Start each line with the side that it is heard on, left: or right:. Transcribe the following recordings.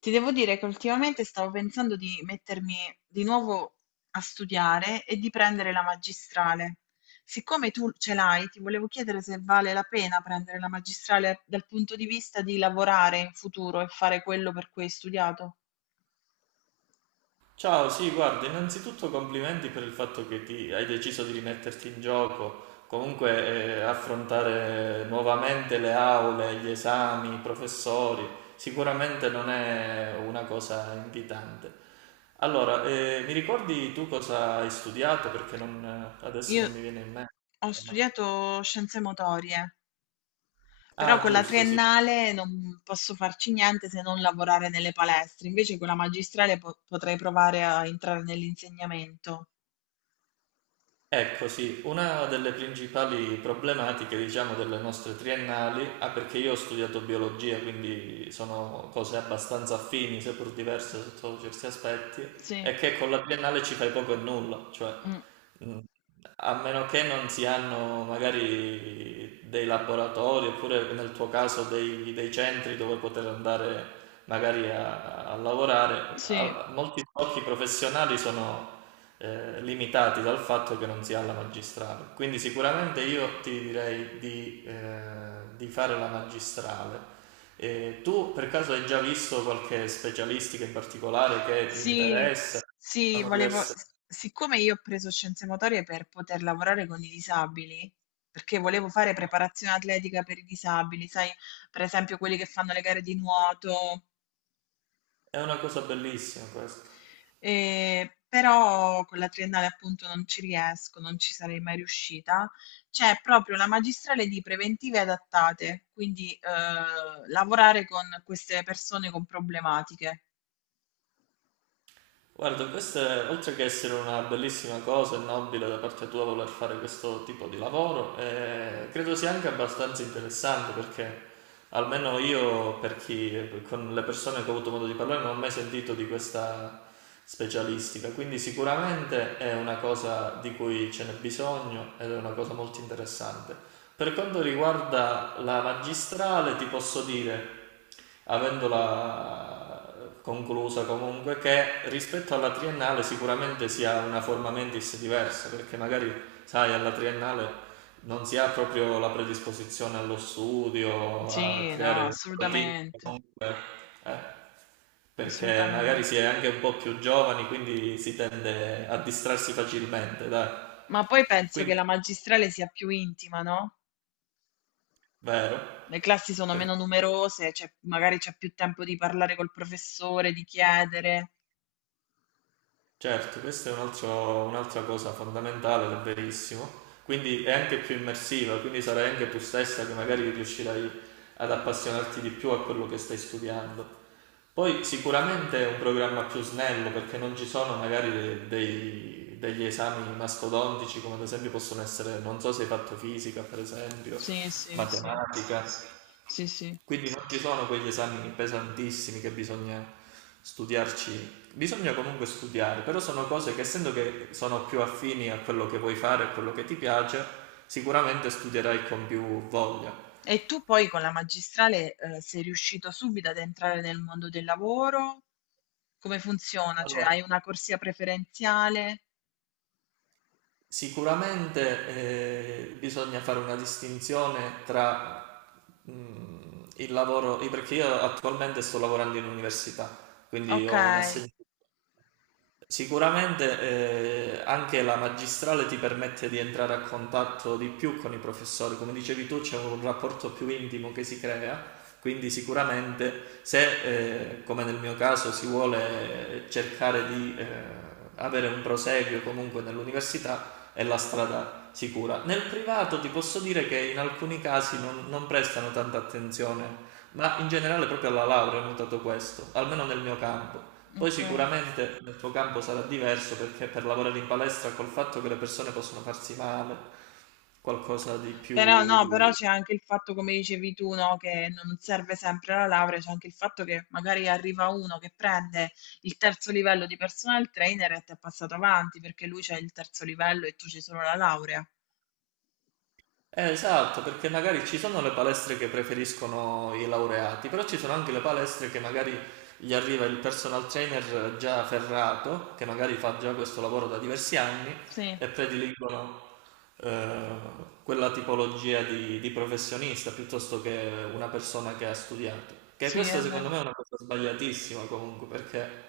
left: Ti devo dire che ultimamente stavo pensando di mettermi di nuovo a studiare e di prendere la magistrale. Siccome tu ce l'hai, ti volevo chiedere se vale la pena prendere la magistrale dal punto di vista di lavorare in futuro e fare quello per cui hai studiato.
right: Ciao, sì, guarda, innanzitutto complimenti per il fatto che hai deciso di rimetterti in gioco, comunque affrontare nuovamente le aule, gli esami, i professori, sicuramente non è una cosa invitante. Allora, mi ricordi tu cosa hai studiato? Perché adesso
left: Io
right: non mi viene in mente.
left: ho studiato scienze motorie, però
right: Ah,
left: con la
right: giusto, sì.
left: triennale non posso farci niente se non lavorare nelle palestre, invece con la magistrale potrei provare a entrare nell'insegnamento.
right: Ecco, sì, una delle principali problematiche, diciamo, delle nostre triennali, ah, perché io ho studiato biologia, quindi sono cose abbastanza affini, seppur diverse sotto certi aspetti,
left: Sì.
right: è che con la triennale ci fai poco e nulla, cioè
left: Mh,
right: mh, a meno che non si hanno magari dei laboratori oppure nel tuo caso dei centri dove poter andare magari a lavorare,
left: sì.
right: molti sbocchi professionali sono limitati dal fatto che non si ha la magistrale. Quindi sicuramente io ti direi di fare la magistrale. E tu per caso hai già visto qualche specialistica in particolare che ti
left: Sì,
right: interessa?
left: sì,
right: Sono
left: volevo
right: diverse.
left: s siccome io ho preso scienze motorie per poter lavorare con i disabili, perché volevo fare preparazione atletica per i disabili, sai, per esempio quelli che fanno le gare di nuoto,
right: È una cosa bellissima questa.
left: però con la triennale appunto non ci riesco, non ci sarei mai riuscita. C'è proprio la magistrale di preventive adattate, quindi, lavorare con queste persone con problematiche.
right: Guarda, questo è, oltre che essere una bellissima cosa e nobile da parte tua voler fare questo tipo di lavoro, credo sia anche abbastanza interessante perché almeno io, per chi, con le persone che ho avuto modo di parlare, non ho mai sentito di questa specialistica, quindi sicuramente è una cosa di cui ce n'è bisogno ed è una cosa molto interessante. Per quanto riguarda la magistrale, ti posso dire, avendola conclusa comunque, che rispetto alla triennale sicuramente si ha una forma mentis diversa, perché magari, sai, alla triennale non si ha proprio la predisposizione allo studio, a
left: Sì, no,
right: creare un routine,
left: assolutamente.
right: comunque, eh, perché magari
left: Assolutamente.
right: si è anche un po' più giovani, quindi si tende a distrarsi facilmente, dai.
left: Ma poi penso che
right: Quindi,
left: la magistrale sia più intima, no?
right: vero?
left: Le classi sono
right: Perché?
left: meno numerose, magari c'è più tempo di parlare col professore, di chiedere.
right: Certo, questa è un'altra cosa fondamentale ed è verissimo. Quindi è anche più immersiva, quindi sarai anche tu stessa che magari riuscirai ad appassionarti di più a quello che stai studiando. Poi sicuramente è un programma più snello perché non ci sono magari degli esami mastodontici come ad esempio possono essere, non so se hai fatto fisica per esempio,
left: Sì, sì, sì,
right: matematica.
left: sì, sì.
right: Quindi non ci sono quegli esami pesantissimi che bisogna studiarci, bisogna comunque studiare, però sono cose che essendo che sono più affini a quello che vuoi fare, a quello che ti piace, sicuramente studierai con più voglia.
left: E tu poi con la magistrale, sei riuscito subito ad entrare nel mondo del lavoro? Come funziona? Cioè,
right: Allora,
left: hai una corsia preferenziale?
right: sicuramente bisogna fare una distinzione tra il lavoro, perché io attualmente sto lavorando in università, quindi
left: Ok,
right: ho un assegno. Sicuramente anche la magistrale ti permette di entrare a contatto di più con i professori, come dicevi tu c'è un rapporto più intimo che si crea, quindi sicuramente se come nel mio caso si vuole cercare di avere un proseguio comunque nell'università è la strada sicura. Nel privato ti posso dire che in alcuni casi non prestano tanta attenzione, ma in generale proprio alla laurea ho notato questo, almeno nel mio campo. Poi
left: ok.
right: sicuramente nel tuo campo sarà diverso perché per lavorare in palestra col fatto che le persone possono farsi male, qualcosa di
left: Però no, però
right: più.
left: c'è anche il fatto, come dicevi tu, no, che non serve sempre la laurea, c'è anche il fatto che magari arriva uno che prende il terzo livello di personal trainer e ti è passato avanti perché lui c'è il terzo livello e tu c'hai solo la laurea.
right: Esatto, perché magari ci sono le palestre che preferiscono i laureati, però ci sono anche le palestre che magari gli arriva il personal trainer già ferrato, che magari fa già questo lavoro da diversi anni
left: Sì,
right: e prediligono eh, quella tipologia di professionista piuttosto che una persona che ha studiato. Che
left: sì, è
right: questo secondo
left: vero.
right: me è una cosa sbagliatissima comunque, perché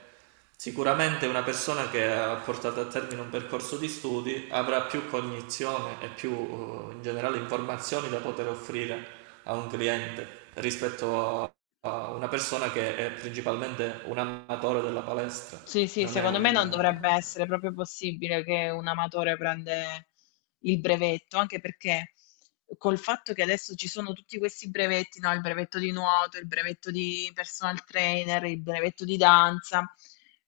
right: sicuramente una persona che ha portato a termine un percorso di studi avrà più cognizione e più in generale informazioni da poter offrire a un cliente rispetto a una persona che è principalmente un amatore della palestra,
left: Sì, sì,
right: non è
left: secondo me
right: un,
left: non dovrebbe
right: eh,
left: essere proprio possibile che un amatore prende il brevetto, anche perché col fatto che adesso ci sono tutti questi brevetti, no? Il brevetto di nuoto, il brevetto di personal trainer, il brevetto di danza,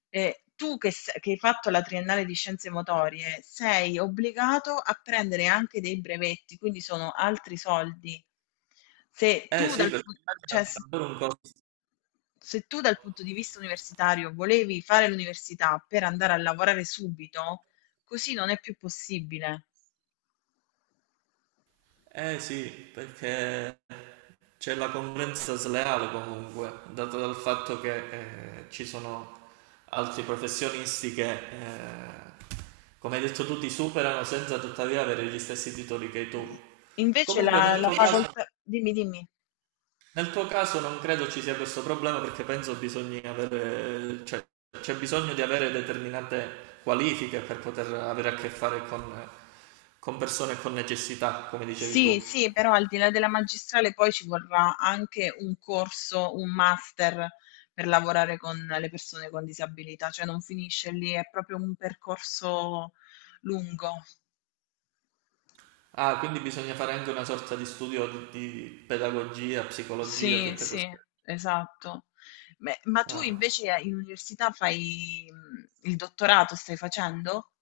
left: tu che, che hai fatto la triennale di scienze motorie sei obbligato a prendere anche dei brevetti, quindi sono altri soldi. Se
right: eh
left: tu
right: sì,
left: dal,
right: perché
left: pu-
right: immagina
left: cioè,
right: davvero un costo.
left: Se tu dal punto di vista universitario volevi fare l'università per andare a lavorare subito, così non è più possibile.
right: Eh sì, perché c'è la concorrenza sleale comunque, dato dal fatto che ci sono altri professionisti che, eh, come hai detto tu, ti superano senza tuttavia avere gli stessi titoli che hai tu.
left: Invece
right: Comunque nel
left: la
right: tuo invece caso.
left: facoltà, dimmi, dimmi.
right: Nel tuo caso non credo ci sia questo problema perché penso bisogna avere, cioè, c'è bisogno di avere determinate qualifiche per poter avere a che fare con persone con necessità, come dicevi
left: Sì,
right: tu.
left: sì, però al di là della magistrale poi ci vorrà anche un corso, un master per lavorare con le persone con disabilità, cioè non finisce lì, è proprio un percorso lungo.
right: Ah, quindi bisogna fare anche una sorta di studio di pedagogia, psicologia,
left: Sì,
right: tutte
left: sì,
right: queste.
left: esatto. Beh, ma tu
right: Ah.
left: invece in università fai il dottorato, stai facendo?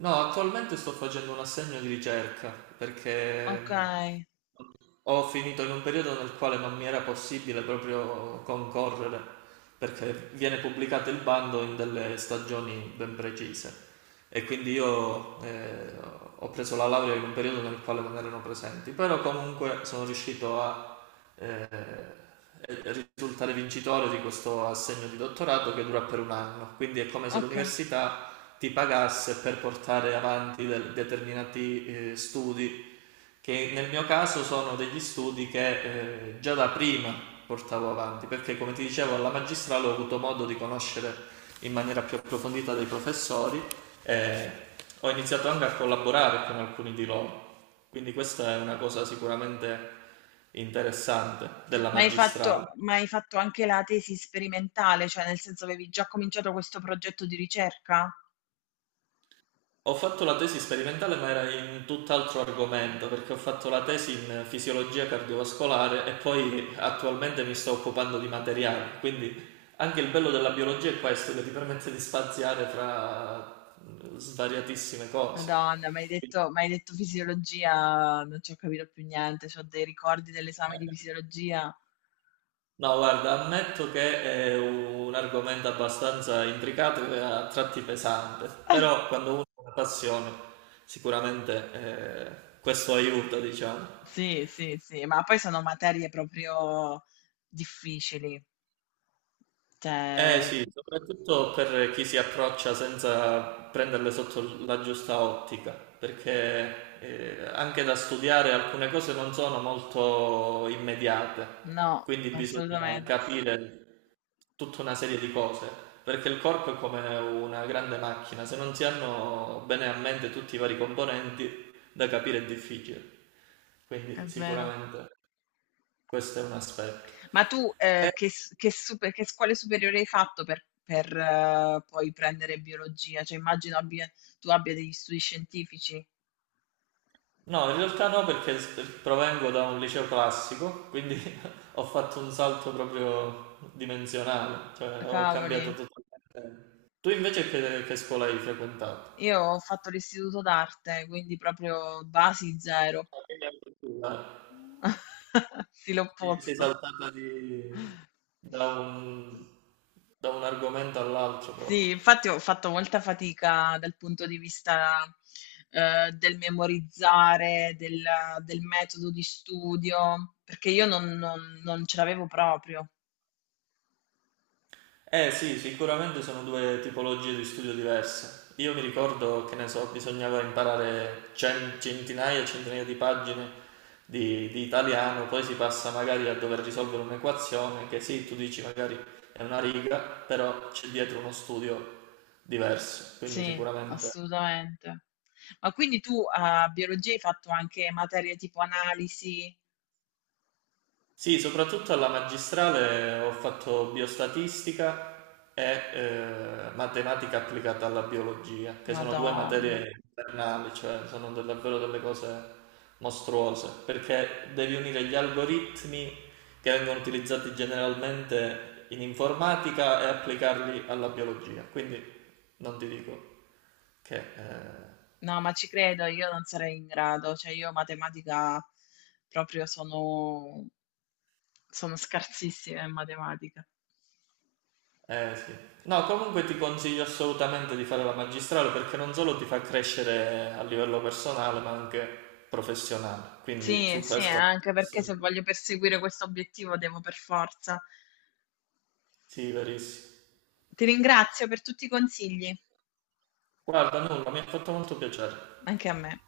right: No, attualmente sto facendo un assegno di ricerca
left: Ok,
right: perché ho finito in un periodo nel quale non mi era possibile proprio concorrere perché viene pubblicato il bando in delle stagioni ben precise e quindi io ho preso la laurea in un periodo nel quale non erano presenti, però comunque sono riuscito a eh, risultare vincitore di questo assegno di dottorato che dura per un anno, quindi è come se
left: ok.
right: l'università ti pagasse per portare avanti determinati studi che nel mio caso sono degli studi che già da prima portavo avanti, perché come ti dicevo alla magistrale ho avuto modo di conoscere in maniera più approfondita dei professori e ho iniziato anche a collaborare con alcuni di loro, quindi questa è una cosa sicuramente interessante della magistrale.
left: Ma hai fatto anche la tesi sperimentale, cioè nel senso avevi già cominciato questo progetto di ricerca?
right: Ho fatto la tesi sperimentale, ma era in tutt'altro argomento, perché ho fatto la tesi in fisiologia cardiovascolare e poi attualmente mi sto occupando di materiali. Quindi anche il bello della biologia è questo, che ti permette di spaziare fra svariatissime cose.
left: Madonna, mi hai detto fisiologia, non ci ho capito più niente, ho dei ricordi dell'esame di fisiologia.
right: No, guarda, ammetto che è un argomento abbastanza intricato e a tratti pesante, però quando uno ha una passione, sicuramente questo aiuta, diciamo.
left: Sì, sì, sì, ma poi sono materie proprio difficili.
right: Eh
left: Cioè,
right: sì, soprattutto per chi si approccia senza prenderle sotto la giusta ottica, perché anche da studiare alcune cose non sono molto immediate,
left: no,
right: quindi bisogna
left: assolutamente,
right: capire tutta una serie di cose, perché il corpo è come una grande macchina, se non si hanno bene a mente tutti i vari componenti, da capire è difficile.
left: è
right: Quindi
left: vero.
right: sicuramente questo è un aspetto.
left: Ma tu
right: Eh,
left: che scuole superiori hai fatto per, poi prendere biologia? Tu abbia degli studi scientifici.
right: No, in realtà no, perché provengo da un liceo classico, quindi ho fatto un salto proprio dimensionale, cioè ho
left: Cavoli,
right: cambiato totalmente. Tu invece che scuola hai frequentato?
left: io ho fatto l'istituto d'arte, quindi proprio basi zero.
right: Ah, quindi anche tu, eh.
left: Sì,
right: Sei
left: l'opposto.
right: saltata da un, da un, argomento all'altro
left: Sì,
right: proprio.
left: infatti ho fatto molta fatica dal punto di vista, del memorizzare, del metodo di studio, perché io non ce l'avevo proprio.
right: Eh sì, sicuramente sono due tipologie di studio diverse. Io mi ricordo che ne so, bisognava imparare centinaia e centinaia di pagine di italiano, poi si passa magari a dover risolvere un'equazione che sì, tu dici magari è una riga, però c'è dietro uno studio diverso, quindi
left: Sì,
right: sicuramente.
left: assolutamente. Ma quindi tu a biologia hai fatto anche materie tipo analisi?
right: Sì, soprattutto alla magistrale ho fatto biostatistica e matematica applicata alla biologia, che sono due
left: Madon
right: materie infernali, cioè sono davvero delle cose mostruose, perché devi unire gli algoritmi che vengono utilizzati generalmente in informatica e applicarli alla biologia. Quindi non ti dico che.
left: no, ma ci credo, io non sarei in grado, cioè io matematica proprio sono scarsissima in matematica.
right: Eh sì. No, comunque ti consiglio assolutamente di fare la magistrale perché non solo ti fa crescere a livello personale, ma anche professionale. Quindi
left: Sì,
right: su
left: sì,
right: questo
left: anche perché se voglio perseguire questo obiettivo devo per forza.
right: sì, verissimo.
left: Ti ringrazio per tutti i consigli,
right: Guarda, nulla, mi ha fatto molto piacere.
left: anche a me.